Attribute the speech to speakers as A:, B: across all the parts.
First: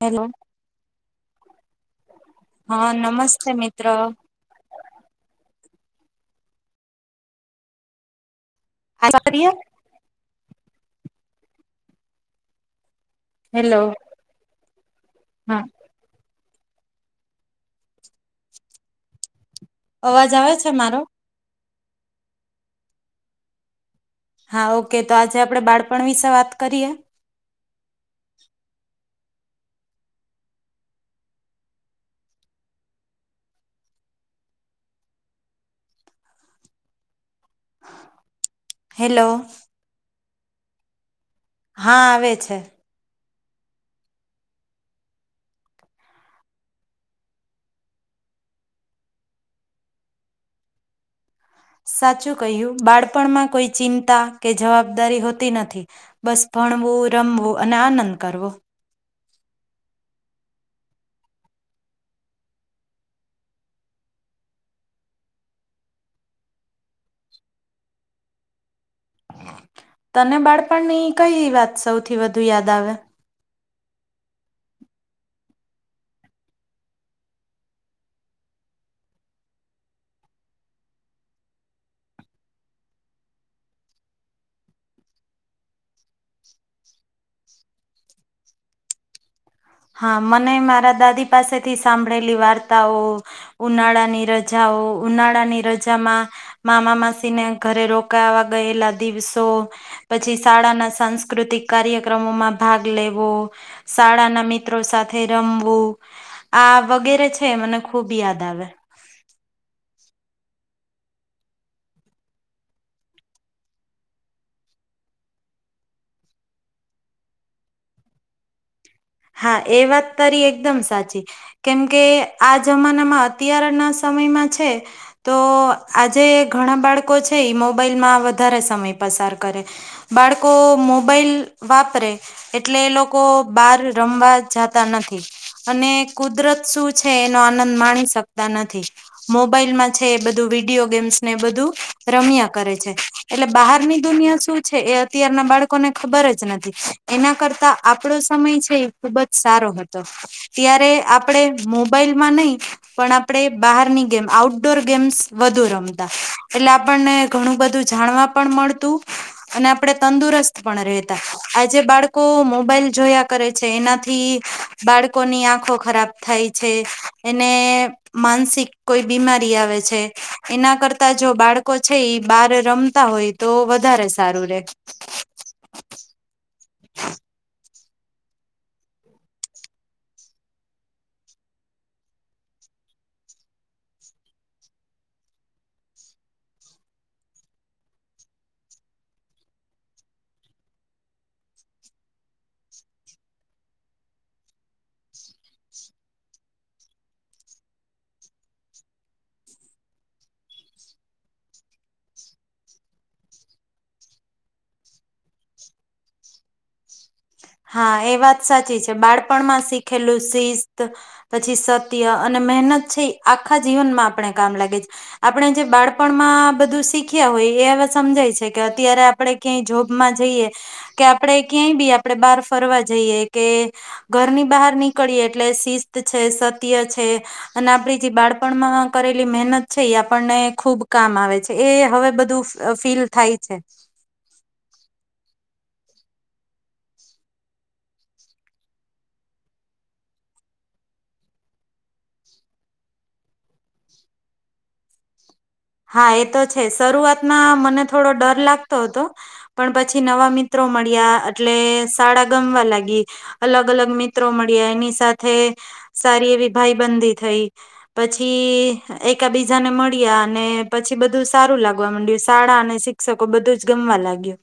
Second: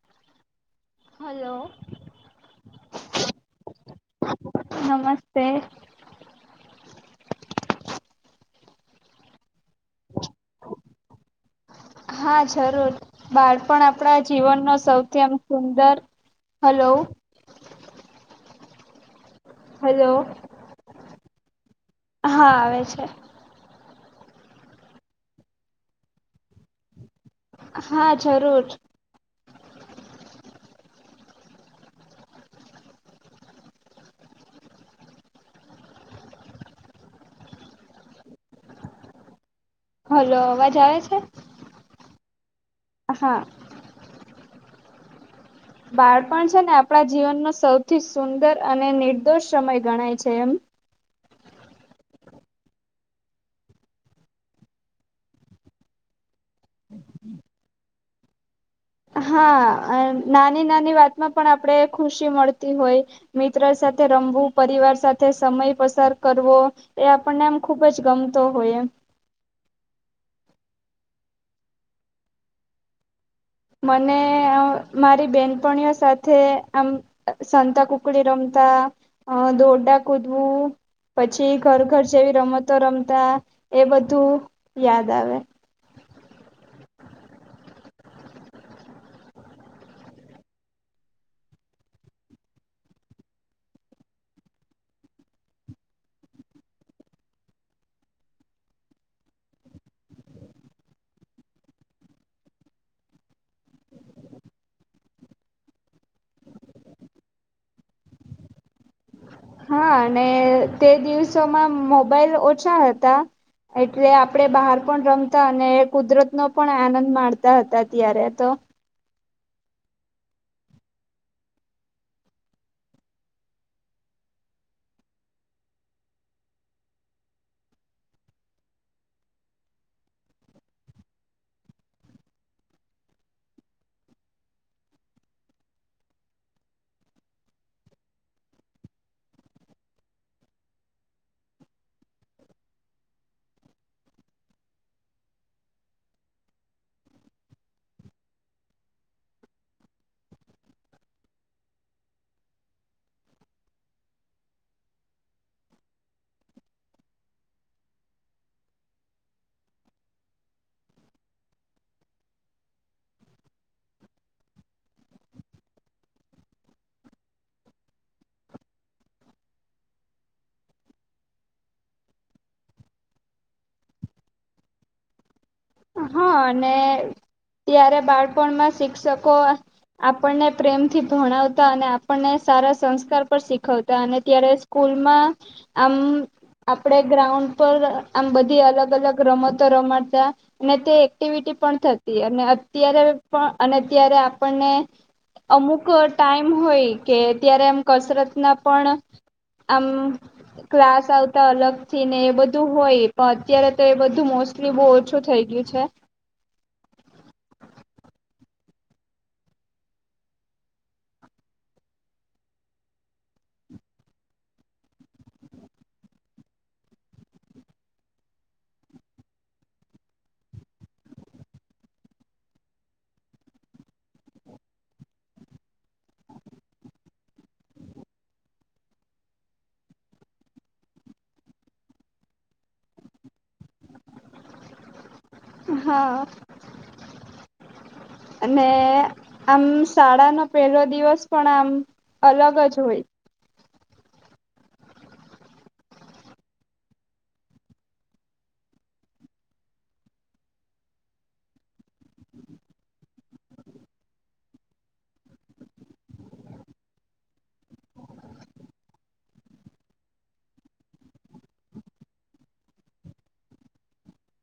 A: Hello.
B: Hello.
A: હા, નમસ્તે મિત્ર.
B: નમસ્તે.
A: હલો [unintelligible] ય
B: હા, જરૂર.
A: હેલો
B: બાળપણ આપણા જીવનનો સૌથી અને
A: હા
B: સુંદર હલો. હલો.
A: અવાજ આવે છે મારો?
B: હા, આવે છે.
A: હા, ઓકે તો આજે આપણે બાળપણ વિશે વાત કરીએ.
B: હા જરૂર
A: હેલો
B: હલો અવાજ આવે છે
A: હા આવે છે
B: હા બાળપણ છે ને આપણા જીવનનો સૌથી સુંદર અને નિર્દોષ સમય ગણાય છે એમ
A: સાચું કહ્યું બાળપણમાં કોઈ ચિંતા કે જવાબદારી હોતી નથી બસ ભણવું રમવું અને આનંદ કરવો
B: હા નાની નાની વાતમાં પણ આપણેે ખુશી મળતી હોય મિત્ર સાથે રમવું પરિવાર સાથે સમય પસાર કરવો એ આપણને એમ ખુબ જ ગમતો હોય એમ
A: તને બાળપણની કઈ વાત સૌથી વધુ યાદ આવે
B: મને આ મારી બેનપણીઓ સાથે આમ સંતા કુકડી રમતા અ દોરડા કૂદવું પછી ઘર ઘર જેવી રમતો રમતા એ બધું યાદ આવે
A: હા મને મારા દાદી પાસેથી સાંભળેલી વાર્તાઓ ઉનાળાની રજાઓ ઉનાળા ની રજામાં મામા માસી ને ઘરે રોકાવા ગયેલા દિવસો પછી શાળાના સાંસ્કૃતિક કાર્યક્રમોમાં ભાગ લેવો શાળાના મી ત્રો સાથે રમવું આ વગેરે છે મને ખુબ યાદ આવે
B: હા અને તે દિવસોમાં મોબાઈલ ઓછા હતા એટલે આપણે બહાર પણ રમતા અને કુદરતનો પણ આનંદ માણતા હતા ત્યારે તો
A: હા એ વાત તારી એકદમ સાચી કેમકે આ જમાનામાં અત્યારના સમયમાં છે તો આજે ઘણા બાળકો છે મોબાઈલ માં વધારે સમય પસાર કરે બાળકો મોબાઈલ વાપરે એટલે એ લોકો બાર રમવા જાતા નથી અને કુદરત શું છે એનો આનંદ માણી શકતા નથી મોબાઈલમાં છે એ બધું વિડિયો ગેમ્સને બધું રમ્યા કરે છે એટલે બહારની દુનિયા શું છે એ અત્યારના બાળકોને ખબર જ નથી એના કરતા આપણો સમય છે ખુબ જ સારો હતો ત્યારે આપડે મોબાઈલ માં નહી પણ આપણેે બહાર ની ગેમ આઉટડોર ગેમ્સ વધુ રમતા એટલે આપણને ઘણું બધું જાણવા પણ મળતું અને આપડે તંદુરસ્ત પણ રહેતા આજે બાળકો મોબાઈલ જોયા કરે છે એનાથી બાળકોની આંખો ખરાબ થાય છે એને માનસિક કોઈ બીમારી આવે છે એના કરતા જો બાળકો છે બાર રમતા હોય તો વધારે સારું રે
B: હા અને ત્યારે બાળપણમાં શિક્ષકો આપણને પ્રેમથી ભણાવતા અને આપણને સારા સંસ્કાર પર શીખવતા અને ત્યારે સ્કૂલમાં આમ આપડે ગ્રાઉન્ડ પર આમ બધી અલગ અલગ રમતો રમાડતા અને તે એક્ટિવિટી પણ થતી અને અત્યારે પણ અને અત્યારે આપણને અમુક ટાઈમ હોય કે અત્યારે એમ કસરતના પણ આમ ક્લાસ આવતા અલગથી ને એ બધું હોય પણ અત્યારે તો એ બધું મોસ્ટલી બહુ ઓછું થઈ ગ્યું છે
A: હા એ વાત સાચી છે બાળપણમાં શીખેલું શિસ્ત પછી સત્ય અને મહેનત છે આખા જીવનમાં આપણે કામ લાગે છે આપણે જે બાળપણમાં બધું શીખ્યા હોય એવા સમજાય છે કે અત્યારે આપણે ક્યાંય જોબમાં જઈએ કે આપણેે ક્યાંય બી આમ આપણે બહાર ફરવા જઈએ કે ઘરની બહાર નીકળીએ એટલે શિસ્ત છે સત્ય છે અને આપડી જે બાળપણમાં કરેલી મહેનત છે એ આપણને ખૂબ કામ આવે છે એ હવે બધું ફીલ થાય છે
B: હા અને આમ શાળાનો પેલો દિવસ પણ આમ અલગ જ હોય
A: હા એ તો છે શરૂઆતમાં મને થોડો ડર લાગતો હતો પણ પછી નવા મિત્રો મળ્યા એટલે શાળા ગમવા લાગી અલગ અલગ મિત્રો મળ્યા એની સાથે સારી એવી ભાઈબંધી થઈ પછી એકા બીજાને મળ્યા અને પછી બધું સારું લાગવા માંડ્યું શાળા અને શિક્ષકો બધું જ ગમવા લાગ્યું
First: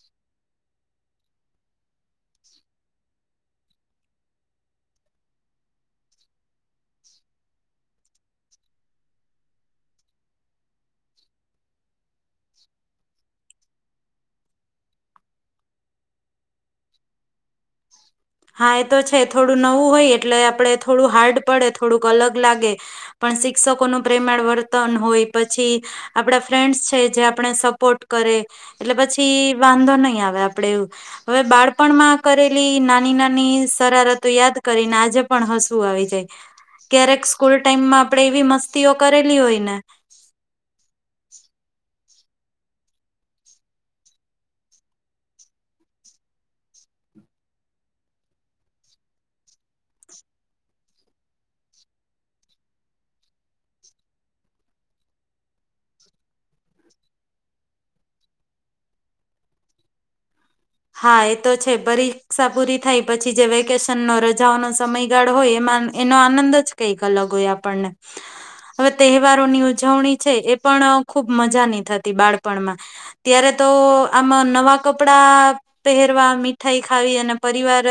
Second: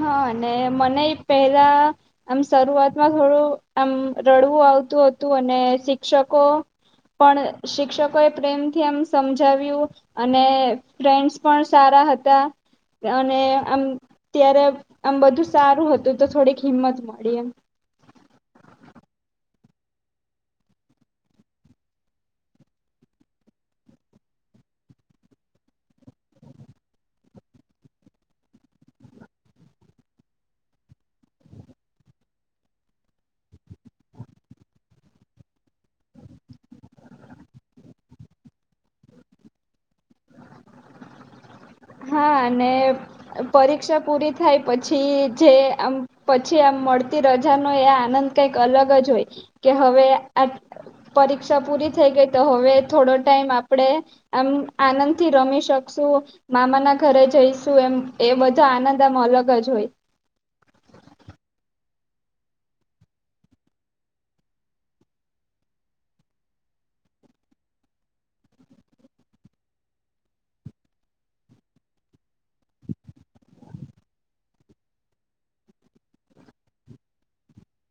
B: હા અને મને પહેલા આમ શરૂઆતમાં થોડું આમ રડવું આવતું હતું અને શિક્ષકો પણ શિક્ષકો એ પ્રેમથી આમ સમજાવ્યું અને ફ્રેન્ડ્સ પણ સારા હતા અને આમ ત્યારે આમ બધું સારું હતું તો થોડીક હિંમત મળી એમ
A: હા એ તો છે થોડું નવું હોય એટલે આપણે થોડું હાર્ડ પડે થોડુંક અલગ લાગે પણ શિક્ષકોનું પ્રેમાળ વર્તન હોય પછી આપડા ફ્રેન્ડ્સ છે જે આપણે સપોર્ટ કરે એટલે પછી વાંધો નહી આવે આપડે એવું હવે બાળપણમાં કરેલી ના ની નાની શારતો યાદ કરી આજે પણ હસું આવી જાય ક્યારેક સ્કૂલ ટાઈમમાં આપડે એવી મસ્તીઓ કરેલી હોય ને
B: હા અને પરીક્ષા પૂરી થાય પછી જે આમ પછી આમ મળતી રજાનો એ આનંદ કઈક અલગ જ હોય કે હવે આ પરીક્ષા પૂરી થઈ ગઈ તો હવે થોડો ટાઈમ આપણેે આમ આનંદથી રમી શકશું મામા ના ઘરે જઈશું એમ એ બધા આનંદ આમ અલગ જ હોય
A: હા એ તો છે પરીક્ષા પૂરી થાય પછી જે વેકેશનનો રજાઓનો સમયગાળ હોય એમાં એનો આનંદ જ કઈક અલગ હોય આપણને હવે તહેવારોની ઉજવણી છે એ પણ ખુબ મજાની થતી બાળપણમાં ત્યારે તો આમાં નવા કપડા પહેરવા મીઠાઈ ખાવી અને પરિવાર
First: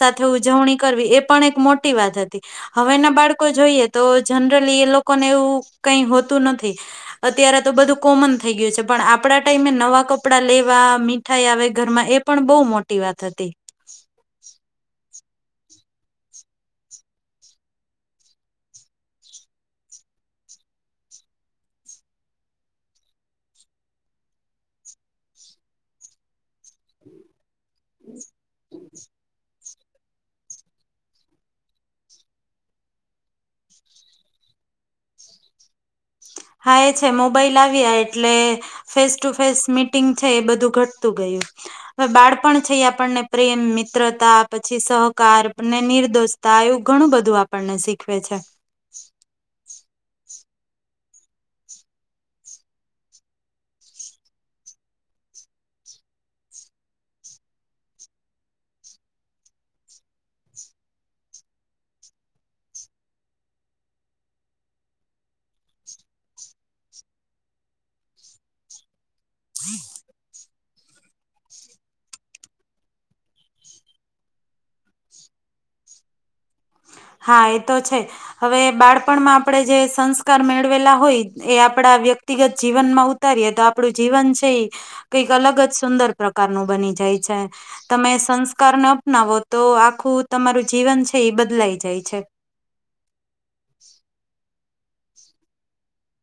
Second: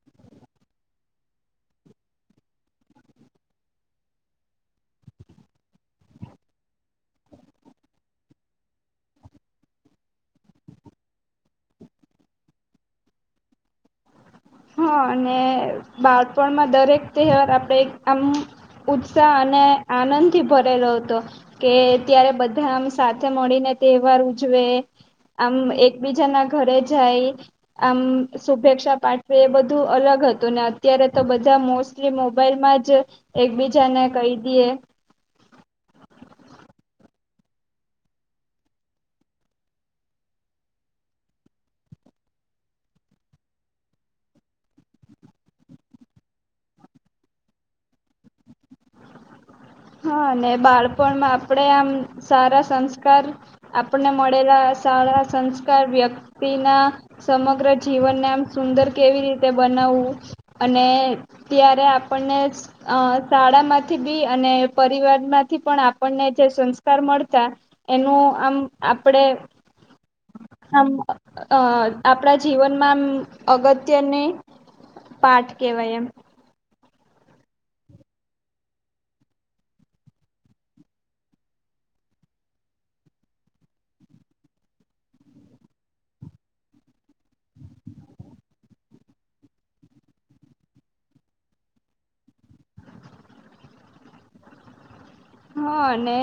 A: સાથે ઉજવણી કરવી એ પણ એક મોટી વાત હતી હવે ના બાળકો જોઈએ તો જનરલી એ લોકોને એવું કઈ હોતું નથી અત્યારે તો બધું કોમન થઈ ગયું છે પણ આપડા ટાઈમે નવા કપડાં લેવા મીઠાઈ આવે ઘરમાં એ પણ બહુ મોટી વાત હતી
B: હા અને બાળપણમાં દરેક તહેવાર આપડે આમ ઉત્સાહ અને આનંદ થી ભરેલો હતો કે ત્યારે બધા આમ સાથે મળીને તહેવાર ઉજવે આમ એકબીજાના ઘરે જાય આમ શુભેચ્છા પાઠ બધું અલગ હતું ને અત્યારે તો બધા મોસ્ટલી મોબાઈલમાં જ એકબીજાને કહી દઈએ
A: હા એ છે મોબાઈલ આવ્યા એટલે ફેસ ટુ ફેસ મીટિંગ છે એ બધું ઘટતું ગયું હવે બાળપણ છે આપણને પ્રેમ મિત્રતા પછી સહકારને નિર્દોષતા એવું ઘણું બધું આપણને શીખવે છે
B: હા અને બાળપણમાં આપણેે આમ સારા સંસ્કાર આપણને મળેલા સારા સંસ્કાર વ્યક્તિના સમગ્ર જીવનને આમ સુંદર કેવી રીતે બનાવવું અને ત્યારે આપણને શાળા અ માંથી બી અને પરિવારમાંથી પણ આપણને જે સંસ્કાર મળતા એનું આમ આપડે
A: [inaudible]
B: આમ અ આપણા જીવનમાં આમ અગત્યની પાઠ કેવાય એમ
A: હા એ તો છે હવે બાળપણમાં આપણેે જે સંસ્કાર મેળવેલા હોય એ આપડા વ્યક્તિગત જીવનમાં ઉતારીએ તો આપડું જીવન છે એ કઈક અલગ જ સુંદર પ્રકારનું બની જાય છે તમે સંસ્કારને અપનાવો તો આખું તમારું જીવન છે એ બદલાય જાય છે
B: હા અને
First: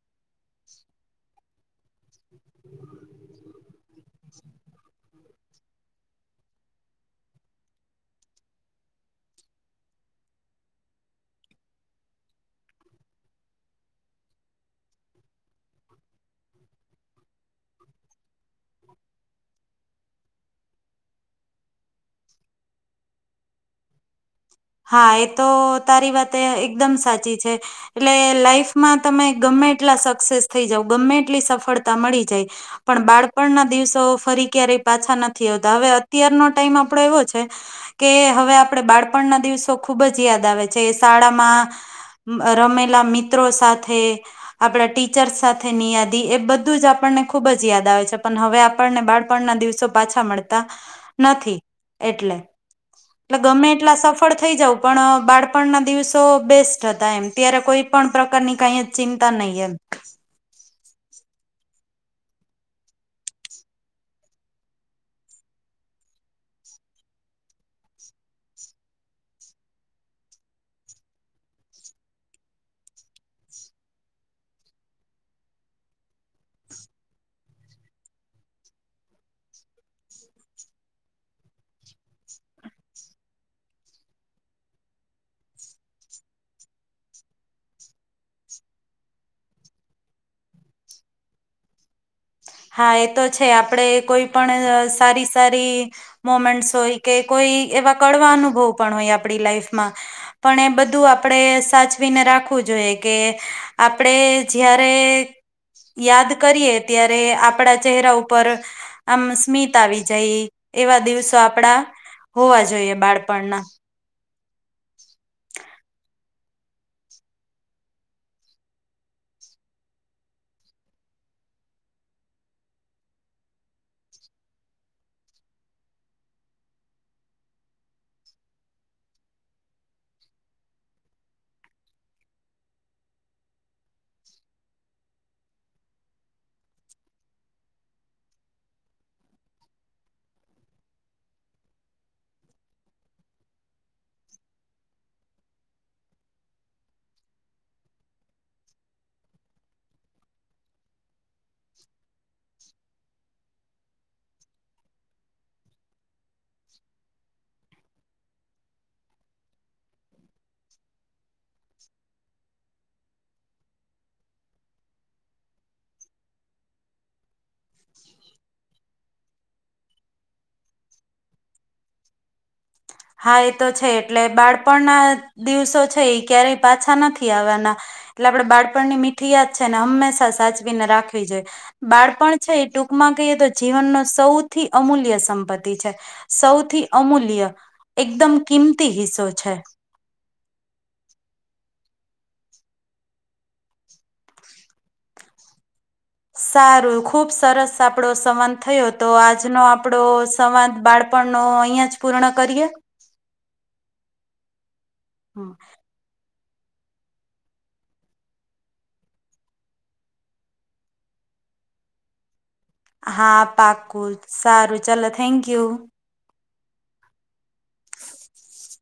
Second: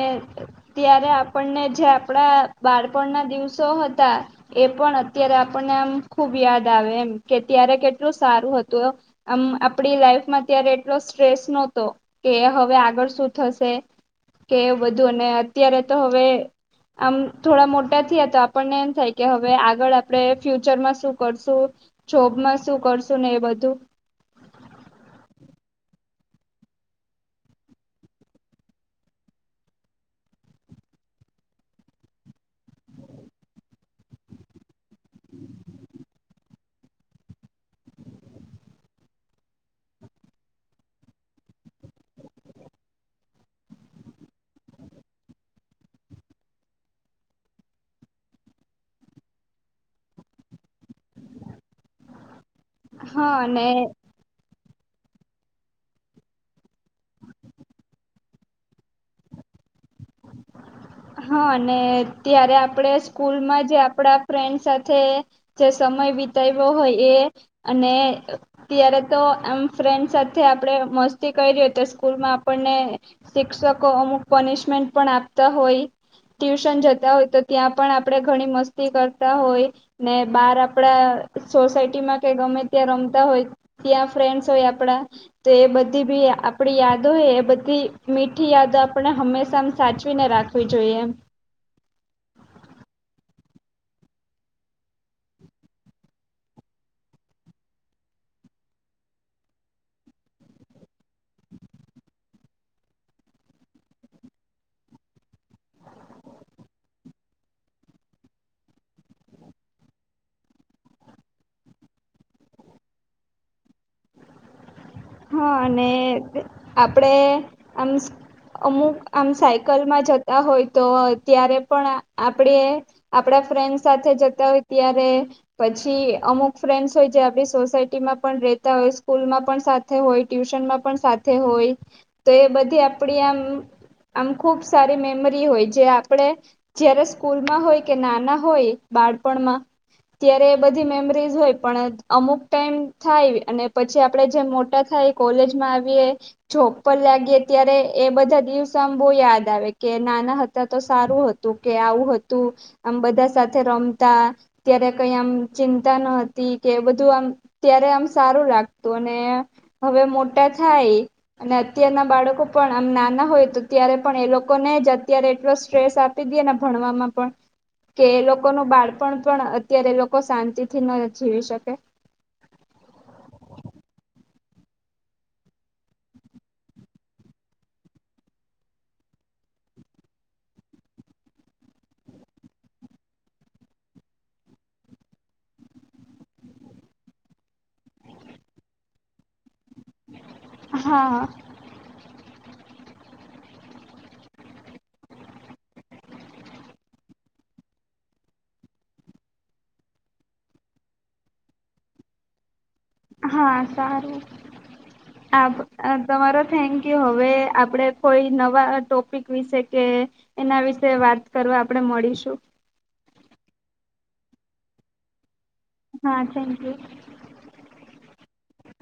B: ત્યારે આપણને જે આપડા બાળપણ ના દિવસો હ તા એ પણ અત્યારે આપણને આમ ખુબ યાદ આવે એમ કે ત્યારે કેટલું સારું હતું આમ આપડી લાઈફમાં ત્યારે એટલો સ્ટ્રેસ નતો કે હવે આગળ શું થશે કે એ બધું અને અત્યારે તો હવે આમ થોડા મોટા થયા તો આપણને એમ થાય કે હવે આગળ આપણે ફ્યુચરમાં શું કરશું જોબમાં શું કરશું ને એ બધું
A: હા એ તો તારી વાત એકદમ સાચી છે એટલે લાઈફમાં તમે ગમે એટલા સક્સેસ થઈ જાવ ગમે એટલી સફળતા મળી જાય પણ બાળપણના દિવસો ફરી ક્યારેય પાછા નથી આવતા હવે અત્યારનો ટાઈમ આપડો એવો છે કે હવે આપણે બાળપણના દિવસો ખૂબ જ યાદ આવે છે શાળામાં રમેલા મિત્રો સાથે આપડા ટીચર્સ સાથેની યાદી એ બધું જ આપણને ખુબ જ યાદ આવે છે પણ હવે આપણને બાળપણના દિવસો પાછા મળતા નથી એટલે.
B: હા
A: એટલે ગમે
B: અને
A: એટલા સફ પણ બાળપણના દિવસો બેસ્ટ હતા એમ ત્યારે કોઈ પણ પ્રકારની કઈ ચિંતા નહી એમ.
B: હા અને ત્યારે આપણે સ્કૂલમાં જે આપડા ફ્રેન્ડ સાથે જે સમય વિતાવ્યો હોય એ અને ત્યારે તો આમ ફ્રેન્ડ સાથે આપણે મસ્તી કરી હોય તો સ્કૂલમાં આપણને શિક્ષકો અમુક પનિશમેન્ટ પણ આપતા હોય. ટ્યુશન જતા હોય તો ત્યાં પણ આપણેે ઘણી મસ્તી કરતા હોય ને બાર આપડા સોસાયટીમાં કે ગમે ત્યાં રમતા હોય ત્યાં ફ્રેન્ડસ હોય આપડા તો એ બધી બી આપડી યાદો હોય એ બધી મીઠી યાદો આપણે હંમેશા સાચવીને રાખી વી જોઈએ
A: હા એ તો છે આપડે કોઈ પણ સારી સારી મોમેન્ટસ હોય કે કોઈ એવા કડવા અનુભવ પણ હોય આપણી લાઈફમાં પણ એ બધું આપણે સાચવીને રાખવું જોઈએ કે આપણેે જ્યારે યાદ કરીએ ત્યારે આપડા ચહેરા ઉપર આમ સ્મિત આવી જાય એવા દિવસો આપડા હોવા જોઈએ બાળપણના.
B: હા અને આપડે આમ અમુક આમ સાયકલમાં જતા હોય તો ત્યારે પણ આપડે આપડા ફ્રેન્ડ સાથે જતા હોય ત્યારે પછી અમુક ફ્રેન્ડસ હોય જે આપણી સોસાયટીમાં પણ રહેતા હોય સ્કૂલમાં પણ સા હોય ટ્યુશનમાં પણ સાથે હોય તો એ બધી આપણી આમ આમ ખુબ સારી મેમરી હોય જે આપણે જયારે સ્કૂલમાં હોય કે નાના હોય બાળપણમાં ત્યારે એ બધી મેમરી હોય પણ અમુક ટાઈમ થાય અને પછી આપણે જેમ મોટ થાય કોલેજમાં આવીએ જોપ પર લાગીએ ત્યારે એ બધા દિવસ બહુ યાદ આવે કે નાના હતા તો સારું હતું. તું કે આવું હતું. આમ બધા સાથે રમતા ત્યારે કઈ આમ ચિંતા ન હતી કે બધું આમ ત્યારે આમ સારું રાખતું અને હવે મોટા થાય અને અત્યારના બાળકો પણ આમ નાના હોય તો ત્યારે પણ એ લોકોને જ અત્યારે એટલો સ્ટ્રેસ આપી દેને ભણવામાં પણ કે એ લોકોનું બાળપણ પણ અત્યારે એ લોકો શાંતિ થી ન જીવી શકે.
A: હા એ તો છે એટલે બાળપણના દિવસો છે એ ક્યારેય પાછા નથી આવવાના એટલે આપણે બાળપણની મીઠી યાદ છે ને હંમેશા સાચવીને રાખવી જોઈએ બાળપણ છે એ ટૂંકમાં કહીએ તો જીવનનો સૌથી અમૂલ્ય સંપત્તિ છે સૌથી અમૂલ્ય. એકદમ કિંમતી હિસ્સો છે.
B: હા.
A: સારું ખુબ સરસ આપણો સંવાદ થયો તો આજનો આપણો સંવાદ બાળપણનો અહીયાં જ પૂર્ણ કરીએ.
B: હા સારું
A: હમ.
B: આ તમારા થેન્ક યુ હવે આપડે કોઈ નવા ટોપિક વિશે કે એના વિશે વાત કરવા આપણેે મળીશું-
A: હા પાકું સારું ચાલ થેન્ક યુ.
B: હા થેન્ક્
A: [inaudible]